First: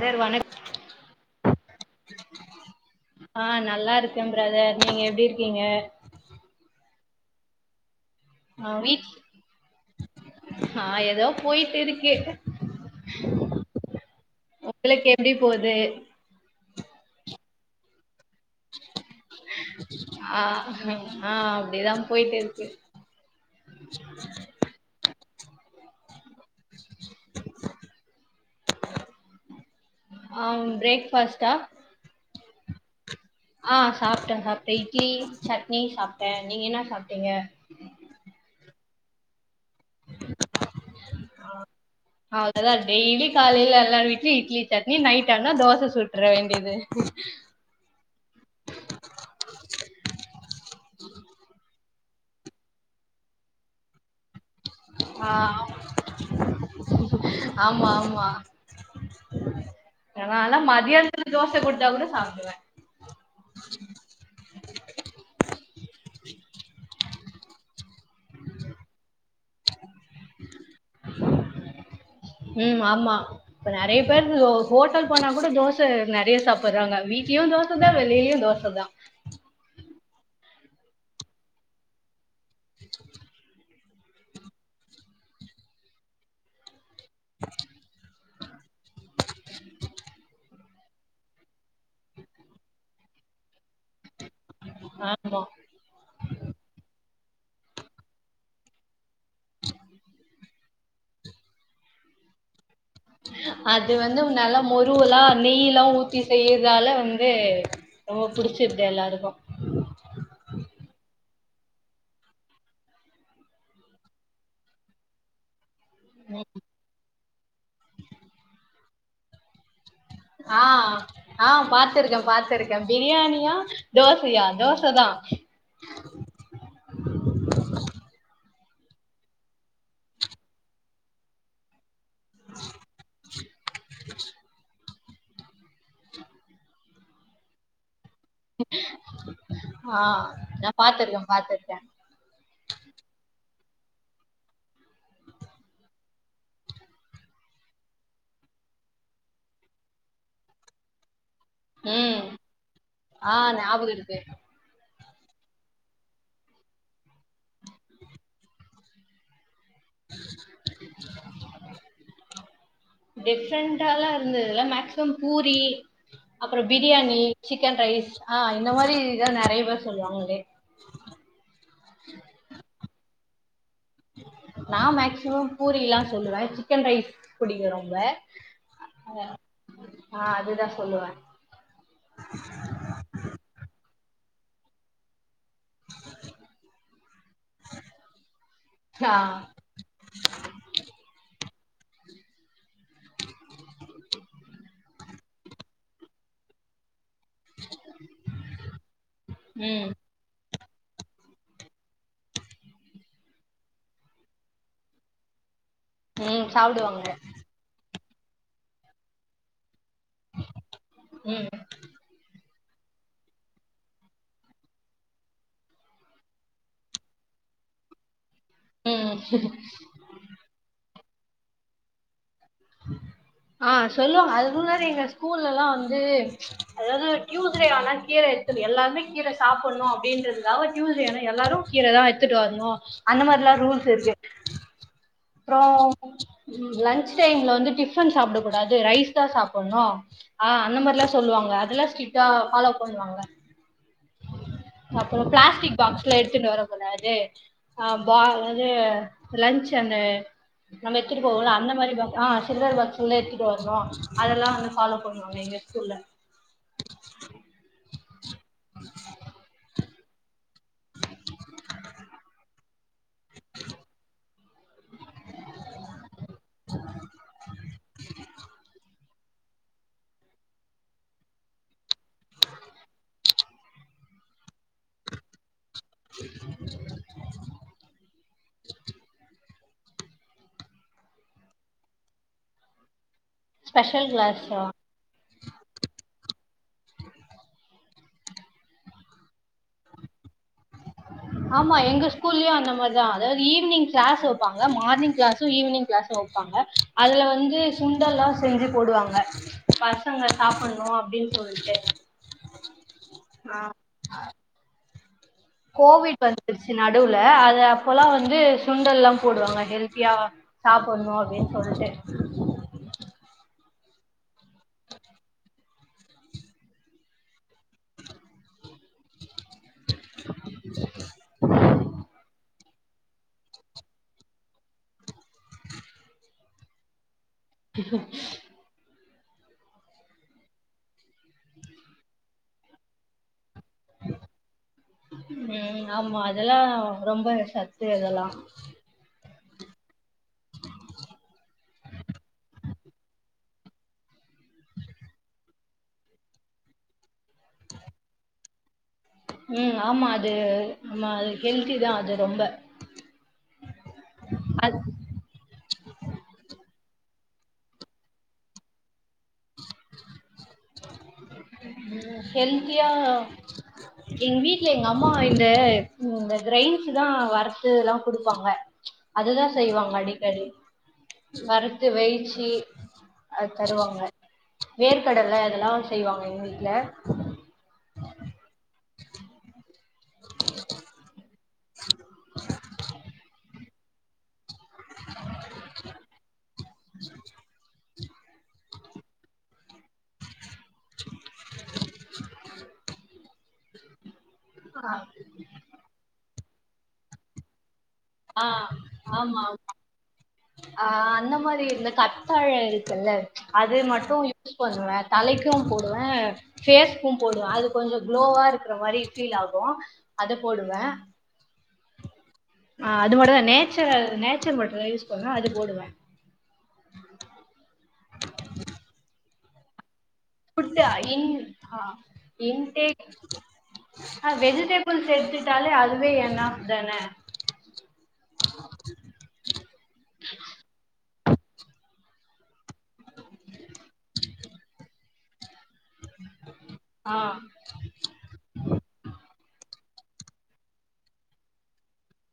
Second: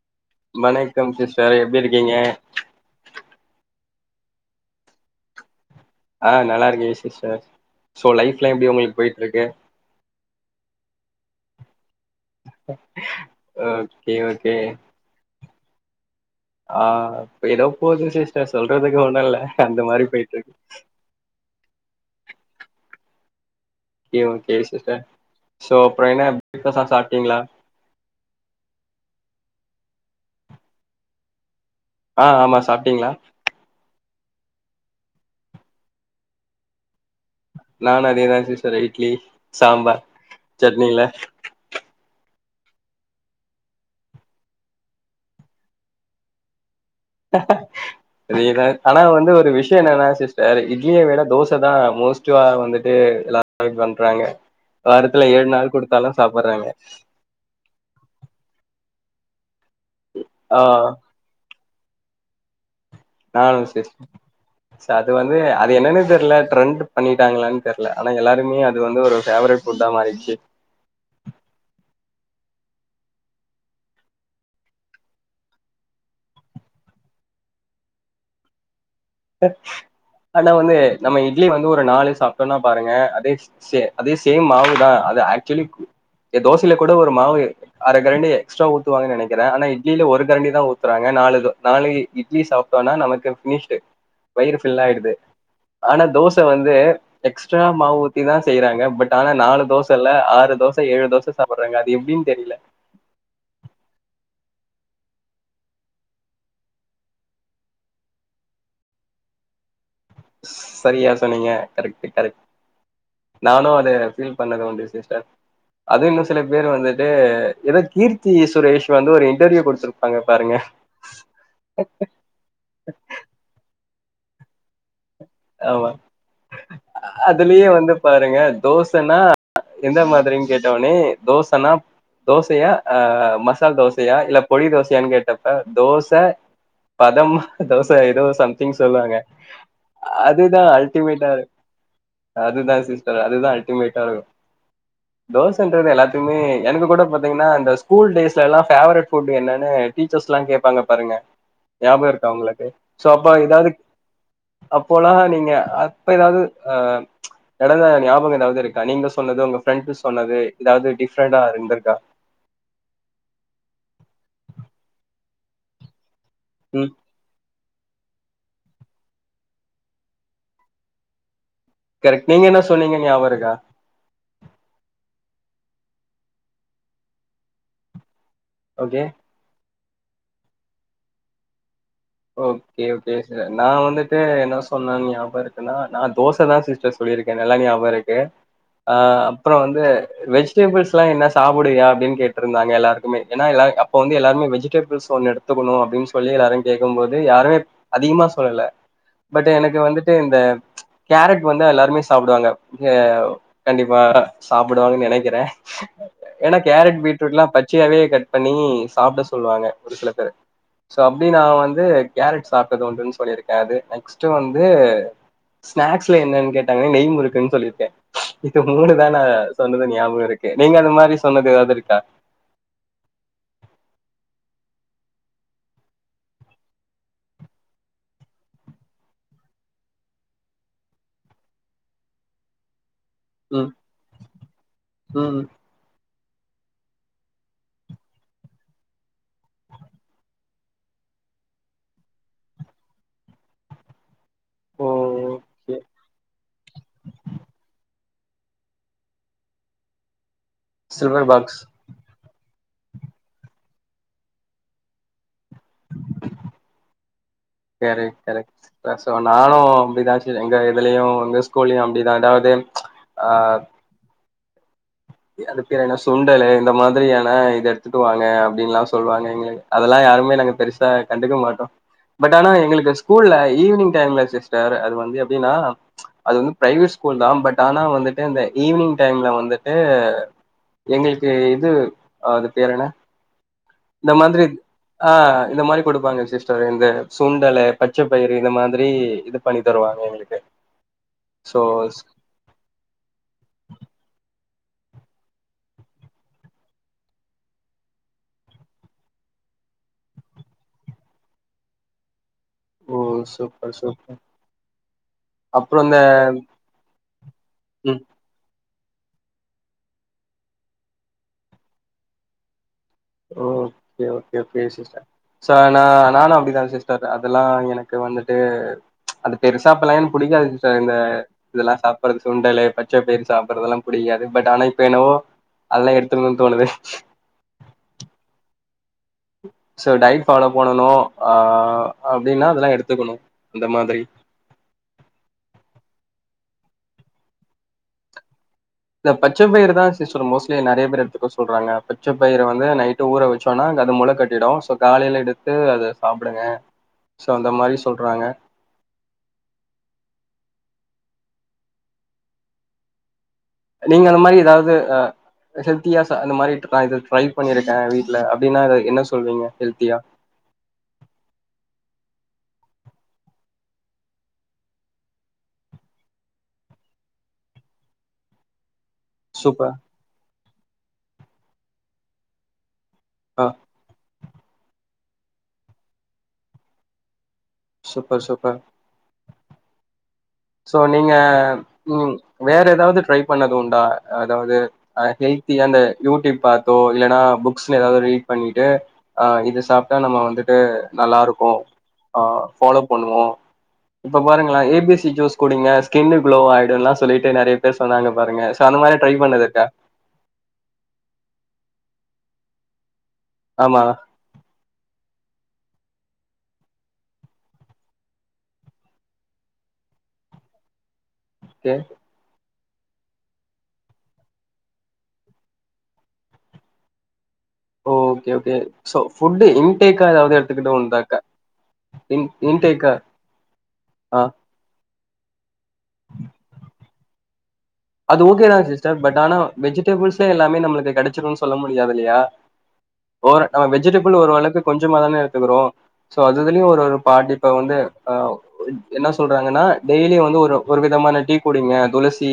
Sir வணக் வணக்கம் sister எப்டி இருக்கீங்க ஆ நல்லா இருக்க பிரதர் நீங்க எப்டி இருக்கீங்க ஆ நல்லா இருக்க சிஸ்டர் ஸோ லைஃப் ஆ வீட் ஆ ஏதோ போயிட்டு இருக்கு ஓகே ஓகே உங்களுக்கு எப்டி போது ஆ ஏதோ போது சிஸ்டர் சொல்றதுக்கு ஒன்னு இல்ல அந்த மாரி போயிட்டு ஆ இருக்கு ஆ அப்டிதா போயிட்டு இருக்கு ஓகே ஓகே சிஸ்டர் ஸோ அப்புற என்ன பிரேக் ஃபாஸ்லா சாப்ட்டீங்களா ஆ பிரேக்ஃபாஸ்டா ஆ ஆமா சாப்ட்டீங்களா ஆ சாப்ட்ட சாப்ட்ட இட்லி சட்னி சாப்ட்ட நீங்க என்ன சாப்ட்டீங்க நானு அதேதா சிஸ்டர் இட்லி சாம்பார் சட்னில அவ்ளோதா டெய்லி காலையில எல்லா வீட்லயு இட்லி சட்னி நைட் ஆனா தோச சுட்டுர வேண்டியது அதேதா ஆனா வந்து ஒரு விஷயோ என்னன்னா சிஸ்டர் இட்லிய விட தோச தா மோஸ்ட்டுவா வந்துட்டு எல்லா ட்ரை பண்றாங்க வாரத்துல ஆ ஏழு நாள் குடுத்தாலு சாப்டுறாங்க ஆமா ஆமா என்னாலலா ஆ மதியானத்துல தோச குடுத்தா கூட சாப்டுவ நானு சிஸ் ச அது வந்து அது என்னனு தெரில ட்ரெண்ட் பண்ணிட்டாங்களான் தெரில ஆனா எல்லாரு னுமே அது வந்து ஒரு ஃபேவரட் ஃபுட்டா மாரிட்ச்சு ம் ஆமா இப்போ நெறய பேரு ஹோட்டல் போனா கூட தோசை நெறய சாப்டுறாங்க வீட்லயு தோச தா வெளிலயு தோச தா ஆனா வந்து நம்ம இட்லி வந்து ஒரு நாலு சாப்ட்டோனா பாருங்க அதே ச அதே சேம் மாவுதா அது ஆக்சுவலி தோசைல கூட ஒரு மாவு அரை கரண்டி எக்ஸ்ட்ரா ஊத்துவாங்கன் நெனைக்ற ஆனா இட்லில ஒரு கரண்டி தான் ஊத்துறாங்க நாலு தோ நாலி இட்லி சாப்ட்டோனா நமக்கு ஃபினிஷ்டு வயிறு ஃபில் ஆய்டுது ஆமா. ஆனா தோச வந்து எக்ஸ்ட்ரா மாவு ஊத்தி தா செய்யறாங்க பட் ஆனா நாலு தோச இல்ல ஆறு தோச ஏழு தோச சாப்டுறாங்க அது எப்டின் தெரில அது வந்து நல்லா முருவலா நெய்லா ஊத்தி செய்யறதால வந்து ரொம்ப புடிச்சிருது எல்லாருக்கு சரியா சொன்னீங்க கரெக்ட் கரெக்ட் நானும் அத ஃபீல் பண்ணது உண்டு சிஸ்டர் அது இன்னு சில பேர் வந்துட்டு ஏதோ கீர்த்தி சுரேஷ் வந்து ஒரு இன்டர்வியூ குடுத்து ஆ ஆ பாத்துருக்க பாத்துருக்க பிரியாணியா தோசையா தோச தா ஆமா அதுலயே வந்து பாருங்க தோசைன்னா எந்த மாதிரின்னு கேட்ட உடனே தோசைனா தோசையா ஆ மசால் தோசையா இல்ல பொடி தோசையான் கேட்டப்ப தோச பதம் தோச ஏதோ சம்திங் சொல்லுவாங்க ஆ அதுதா நா பாத்துருக்கே அல்டிமேட்டா இரு பாத்துருக்கே. அதுதா சிஸ்டர் அதுதா அல்டிமேட்டா இருக்கு உ [inaudible] தோசைன்றது எல்லாத்தயுமே எனக்கு கூட பாத்தீங்கன்னா இந்த ஸ்கூல் டேஸ்லல்லா ஃபேவரட் ஃபுட்டு என்னனு டீச்சர்ஸ்லா கேப்பாங்க பாருங்க ஞாபகம் ம் இருக்கா உங்களுக்கு சோ அப்ப ஆ ஏதாவது ஞாபக இருக்கு அப்போலாம் நீங்க அப்ப எதாவது அ நடந்த ஞாபக எதாவது இருக் அ கனிந்து சொன்னது உங்க ஃப்ரெண்ட் சொன்னது ஏதாவது டிஃப்ரெண்டா இருந்திருக்கா டிஃப்ரெண்டால்லா இருந்துதுல்ல மேக்சிமம் பூரி அப்பறம் ம். பிரியாணி சிக்கன் ரைஸ் ஆ இந்த மாரி இதா நெறய பேர் சொல்லுவாங்களே கரெக்ட் நீங்க என்ன சொன்னீங்கன் ஞாபகருக்கா நான் மேக்சிமம் பூரில்லா சொல்லுவ சிக்கன் ரைஸ் புடிக்கு ரொம்ப ஓகே நா அதுதா சொல்லுவ ஓகே ஓகே சார் நா வந்துட்டு என்ன சொன்னன் ஞாபக இரு நா நா தோசதா சிஸ்டர் சொல்லிருக்கே நல்லா ஞாபக இருக்கு ஆ அப்பற வந்து வெஜிடபிள்ஸ்ல்லா என்னா சாப்டுவியா அப்டினு கேட்டிருந்தாங்க எல்லாருக்குமே ஏன்னா எல்லா அப்போ வந்து எல்லாருமே வெஜிடபிள்ஸ் ஒன்னு எடுத் தூக்கனு அப்டின் சொல்லி எல்லாரு கேக்கு போது யாருமே அதிகமா சொல்லல பட் எனக்கு ம் வந்து இந்த கேரட் வந்து எல்லாருமே சாப்டுவாங்க கண்டிப்பா சாப்டுவாங்கன்னு நெனைக்கிறே ம் ஏன்னா கேரட் சாப்டுவாங்க பீட்ரூட் எல்லா பச் பச்சியாவே கட் பண்ணி சாப்ட சொல்லுவாங்க ஒரு சில பேரு சோ அப்டி நா ம் வந்து கேரட் சாப்ட்டது உண்டுன்னு சொல்லியிருக்கே அது நெக்ஸ்ட்டு வந்து ஸ்நாக்ஸ்ல என்னன்னு கேட்டாங்கன்னா நெய் முறுக்குன்னு சொல்லிருக்க இது மூணுதா ம் நா சொன்னது ஞாபக இருக்கே நீங்க அந்த மாரி சொன்னது எதாவது இருக்கா உ [inaudible] ஆ சொல்லுவாங்க அதுக்கு முன்னாடி எங்க ஸ்கூல்ல எல்லா வந்து அதாவது டியூஸ்டே ஆனா கீர எல்லாருமே கீர சாப்பிடணு அப்படின்றதுகாகவே டியூஸ்டே எல்லாரு கீரதா எத்துட்டு வரணு அந்த மாரில்லா ம் ரூல்ஸ் இருக்கு ம் அப்றோ லன்ச் டைம்ல வந்து டிஃபன் சாப்பிடக் கூடாது ரைஸ் தா சாப்பிட்ணு ஆ அந்த மாரில்லா சொல்லுவாங்க அதெல்லா ஸ்ட்ரிட்டா பாலோ பண்ணுவாங்க ஓ அப்றோ பிளாஸ்டிக் ஓகே பாக்ஸ்ல எடுத்துட்டு வர கூடாது அம் வா என்னது லன்ச் அந்த நம்ம எத்துட்டு சில்வர் போவோம்ல பாக்ஸ் அந்த மாரி பாக் ஆ சில்வர் பாக்ஸ்ல்லதா எடுத்துட்டு வரணு அதெல்லா வந்து ஃபாலோ பண்ணுவாங்க எங்க ஸ்கூல்ல [inaudible] [unintelligible] சோ நானு அப்பிடிதா சிஸ்டர் எங்க இதுலயு எங்க ஸ்கூல்லயு அப்டிதா எதாவது ஆ அது பேரு என்ன சுண்டலு இந்த மாதிரியான இது எடுத்துட்டு வாங்க அப்டின்னு எல்லா சொல்லுவாங்க எங்களுக்கு அதெல்லா யாருமே நாங்க பெருசா கண்டுக்க மாட்டோ பட் ஆனா எங்களுக்கு ஸ்கூல்ல ஈவினிங் டைம்ல வேற அது வந்து எப்படின்னா அது வந்து பிரைவேட் ஸ்கூல் தா பட் ஆனா வந்துட்டு இந்த ஈவினிங் டைம்ல வந்து ட்டு எங்களுக்கு இது அது பேர் என்ன ஸ்பெஷல் இந்த மாதிரி கிளாஸ் ஆ இந்த மாதிரி குடுப்பாங்க சிஸ்டர் இந்த சுண்டலு பச்ச பயிறு இந்த மாதிரி இது பண்ணி தருவாங்க எங்களுக்கு சோ ஆமா எங்க ஸ்கூல்லயு அந்த மாரி தா அதாவது ஈவ்னிங் கிளாஸ் வைப்பாங்க மார்னிங் கிளாஸ்சு ஈவினிங் கிளாஸ்சு வைப்பாங்க அதுல வந்து சுண்டல்லா செஞ்சு போடுவாங்க பசங்க சாப்ட்ணு அப்டின்னு சொல்லிட்டு ஓ சூப்பர் சூப்பர் அப்றோ இந்த கோவிட் வந்துருச்சு நடுவுல அது ம் அப்பல்லா வந் வந்து சுண்டல்லா எல்லா போடுவாங்க ஹெல்த்தியா சாப்ட்ணு அப்டின்னு சொல்ட்டு ஓ ஓகே ஓகே சிஸ்டர் சார் ஆ நானு அப்படிதா சிஸ்டர் அதெல்லா எனக்கு வந்துட்டு அது பெருசா அப்போல்லா எனக்கு புடிக்காது சிஸ்டர் இந்த இதெல்லா சாப்பிட்டுறது சுண்டலு பச்ச பச்சபயிறு சாப்பிட்றதெல்லா புடிக்காது பட் ஆனா இப்ப என்னவோ அதெல்லா எடுத்துக்கணுனு தோணுது ஹ்ம் சோ டயட் ஃபாலோ பண்ணனு ஆ அப்டின்னா அதெல்லா எடுத்துக்கணு இந்த மாதிரி ம் ஆமா அதெல்லா ரொம்ப சத்து அதெல்லா இந்த பச்சபயிறு தா சிஸ்டர் மோஸ்ட்லி நெறைய பேர் எடுத்துக்க சொல்றாங்க பச்சபயிர வந்து நைட்டு ஊற வெச்சோன்னா அது முள கட் ட்டிடு சோ காலையில எடுத்து அத சாப்பிடுங்க சோ அந்த மாரி சொல்றாங்க ம் ஆமா அது நம்ம அது ஹெல்தி தா அது ரொம்ப நீங்க அந்த மாரி எதாவது அது ஆ ஹெல்த்தியா சா அந்த மாரி நா இது ட்ரை பண்ணிருக்கே வீட்ல அப்டின்னாரு என்ன சொல்வீங்க ஹெல்த்தியா ஹெல்த்தியா எங் வீட்ல எங்கம்மா இந்த இந்த க்ரெய்ன்ஸ் தா வறுத்துல்லா குடுப்பாங்க அதுதா சூப்பர் செய்வாங்க அடிக்கடி வறுத்து வெய்ச்சி ஆ அது தருவாங்க வேர்க்கடல அதெல்லா செய்வாங்க எங் வீட்ல சூப்பர் சூப்பர் ஸோ நீங்க ம் வேறு எதாவ்து ட்ரை பண்ணது உண்டா அதாவ்து ஆ ஹெல்த்தியா அந்த யூடியூப் பாத்தோ இல்லன்னா புக்ஸ்ல எதாவ்து ரீட் பண்ணிட்டு ஆ இது சாப்ட்டா நம்ம வந்துட்டு நல்லாருக்கு ஆ ஃபாலோ பண்ணுவோ இப்ப பாருங்ளே ஏ பி சி ஜூஸ் குடிங்க ஸ்கின்னு குளோ ஆயிடும்ல்லா சொல்லிட்டு நறைய பேர் சொன்னாங்க ஆ பாருங்க ஸோ அந்த மாரி ட்ரை ஆமா பண்ணது இருக்கா ஆ அந்த மாரி இந்த கத்தாழை இருக்குல்ல அது ஆமா மட்டு யூ ஸ் பண்ணுவே தலைக்கு போடுவே ஃபேஸ்க்கு போடுவே அது கொஞ்சோ குளோவாருக்ற மாரி ஃபீல் ஆகு அத போடுவே ஓகே ஆ அது மட்டுந்தா நேச்சுரல் நேச்சுரல் மட்டு தா யூஸ் பண்ணுவே அது போடுவே ஓ ஓகே ஓகே ஸோ ஃபுட்டு இன்டேக்கா எதாவ்து ஃபுட்டா இன் ஆ இன்டேக்கா இன்டேக் ஆ வெஜிட பிள் சேத்துட்டாலே அதுவே என்னாஃப் தான அது ஓகே தா சிஸ்டர் பட் ஆனா வெஜிடபிள்ஸ்ல எல்லாமே நம்மளுக்கு கெடச்சிடுன் சொல்ல முடியாதில்லயா ஓர் நம்ம வெஜிடபிள் ஓரளவுக்கு கொஞ்சமா தான எடுத்துக்குறோ ஸோ அதுஇதுலயு ஒரொரு ஆ பாதி இப்ப வந்து ஆ என்ன சொல்றாங்கன்னா டெய்லியு வந்து ஒரு ஒரு விதமான டீ குடிங்க துளசி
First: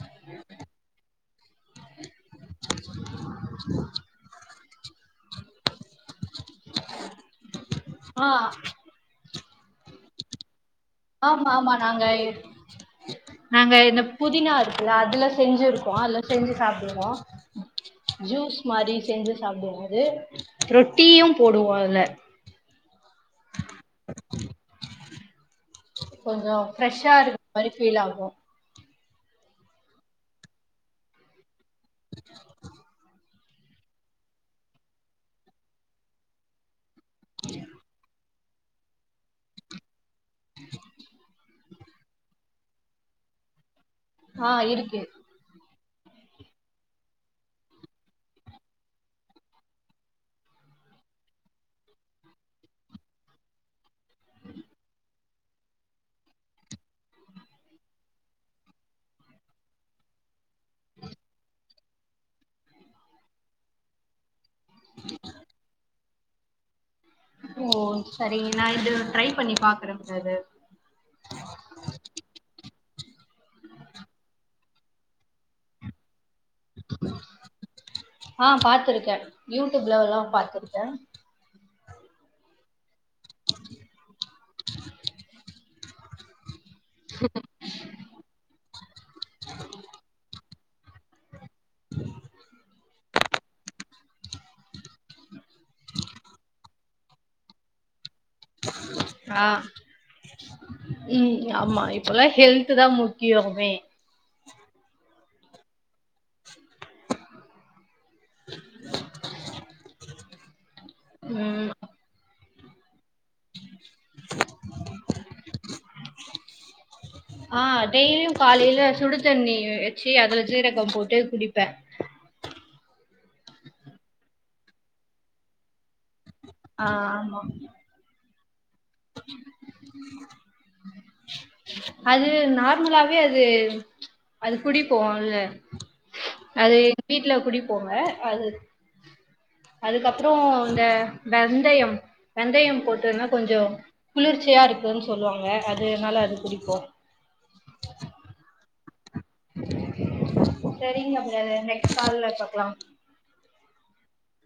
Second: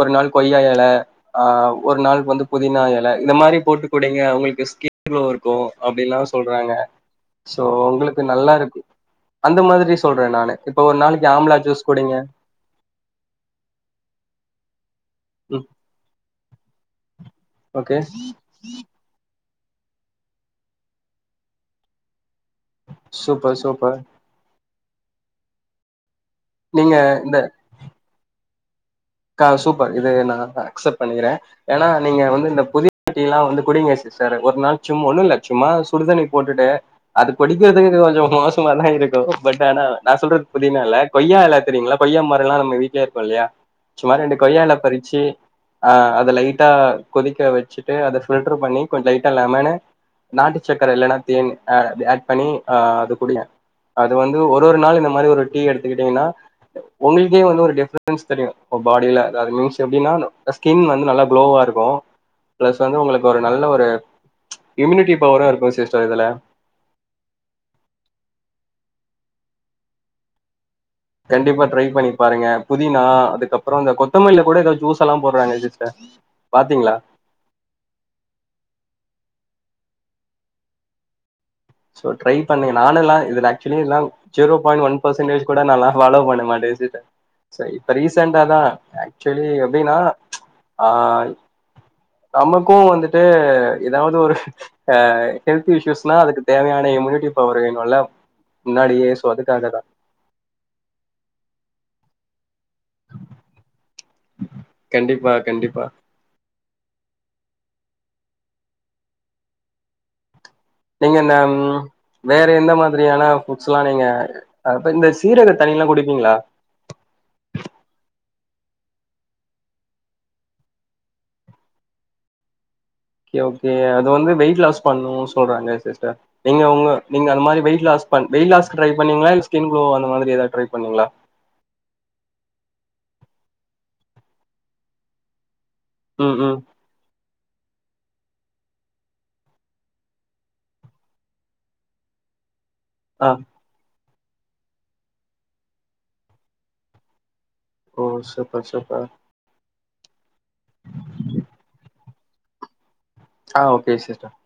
ஒர் நாள் கொய்யா எல ஆ ஒர் நாளுக்கு வந்து புதினா எல இந்த மாரி போட்டு குடிங்க உங்களுக்கு ஸ்கின் க்ளோரு க்கு அப்டின்ல்லா சொல்றாங்க ஹ்ம்ம் ஸோ ஒங்களுக்கு நல்லாருக்கு அந்த மாத்ரி சொல்றே நானு இப்ப ஒரு நாளைக்கு ஆமா ஆம்லா ஆமா ஜூஸ் நாங்க குடிங்க நாங்க இந்த புதினா இருக்குல்ல அதுல ம் செஞ்சிருக்கோ அதுல்ல செஞ்சு சாப்டுவோ ஓகே ஜூஸ் மாரி செஞ்சு சாப்டுவோ அது ரொட்டியு போடுவோ அதுல சூப்பர் சூப்பர் கொஞ்சோ நீங்க ஃப்ரெஷ்ஷாருக்க மாரி ஃபீல் ஆகு கா சூப்பர் இது நா அக்செப்ட் பண்ணிக்கிறே ஏனா நீங்க வந்து இந்த புதினா டீல்லா வந்து குடிங்க சி டர் ஒர் நாள் சும் ஒண்ணுல்ல ஒரு ‌நாள் சுடுதண்ணி போட்டுட்டு அது குடிக்கிறதுக்கு கொஞ்சொ மோசமாதாருக்கு பட் ஆனா நா சொல்ற புதினால்ல கொய்யா எல தெரியுங்ளா கொய்யா மரொல்லா நம்ம வீட்லயே இருக்கு இல்லயா சும்மா ரெண்டு ஆ கொய்யால இருக்கு பறிச்சு ஆ அத லைட்டா கொதிக்க வச்சுட்டு அத ஃபில்ட்ரு பண்ணி கொஞ் லைட்டா லெமனு நாட்டு சக்கர இல்லன்னா தேனு அது ஆட் பண்ணி ஆ அது குடிங்க அது வந்து ஒரு ஒரு நாள் இந்த மாரி ஒரு டீ எடுத்துக்கிட்டீங்கன்னா உங்களுக்கே வந்து ஒரு டிஃப்ரன்ஸ் தெரியு பாடில அதாவ்து மீன்ஸ் எப்டின்னா ஸ்கின் வந்து நல்லா க்ளோவாருக்கு ப்ளஸ் வந்து உங்களுக்கு ஒரு நல்ல ஒரு இம்யூனிட்டி பவரு இருக்கு சிஸ்டர் இதுல ஓ செரி நா இது ட்ரை பண்ணி பாக்கறே முடாது கண்டிப்பா ட்ரை பண்ணி பாருங்க புதினா அதுக்கப்பறோ இந்த கொத்தமல்லில கூட ஏதாவது ஜூஸ் எல்லா போடுறாங்க சிஸ்டர் பாத்தீங்களா ஆ பாத்துருக்கே யூடியூப்லல்லா பாத்துருக்கே ஸோ ட்ரை பண்ணுங்க நானுல்லா இதுல ஆக்சுவலிலா ஜீரோ பாய்ண்ட் ஒன் பர்சன்டேஜ் கூட நாலா ஃபாலோ பண்ண மாட்டே விஷயத்த செரி இப்போ ரீசென்ட்டா தா ஆக்சுவலி எப்டினா ஆ நமக்கு வந்துட்டு ஏதாவது ஒரு ஆ ஹெல்த் இஸ்யூஸ்னா அதுக்கு தேவையான இம்யூனிட்டி பவர் வேணுல முன்னாடியே சோ ஆ அதுக்காகதா ம் ஆமா இப்பெல்லா ஹெல்த் தா முக்கியோமே கண்டிப்பா கண்டிப்பா நீங்க என்ன ம் வே இப்ப எந்த மாதிரியான ஃபுட்ஸ்ல்லா நீங்க இந்த சீரக தண்ணிய எல்லா குடிப்பீங்களா ஆ டெய்லியு காலேல சுடு தண்ணி வ வச்சு அதுல சீரகோ போட்டு குடிப்பே ஓகே ஓகே அது வந்து வெயிட் லாஸ் பண்ணுனு சொல்றாங்க சிஸ்டர் நீங்க ஆ உங்க நீங்க ஆமா அந்த மாரி வெயிட் லாஸ் பன் வெய் லாஸ்கு ட்ரை பண்ணீங்களா இல்ல ஸ்கின் க்ளோ அந்த மாதி ஏதாவ ட்ரை பண்ணீங்களா அது நார்மலாவே அது அது குடிப்போல ம் ம் அது எங்க வீட்ல குடிப்போங்க அது அதுக்கப்பறோ இந்த வெந்தயம் வெந்தயம் போட் ட்டுனா ஆ கொஞ்சோ குளிர்ச்சியா இருக்குனு சொல்லுவாங்க அதுனால அது குடிக்கு ஓ சூப்பர் சூப்பர் செரிங்க ப்ரதர் நெக்ஸ்ட் கால்ல பாக்கலா ஆ ஓகே சிஸ்டர்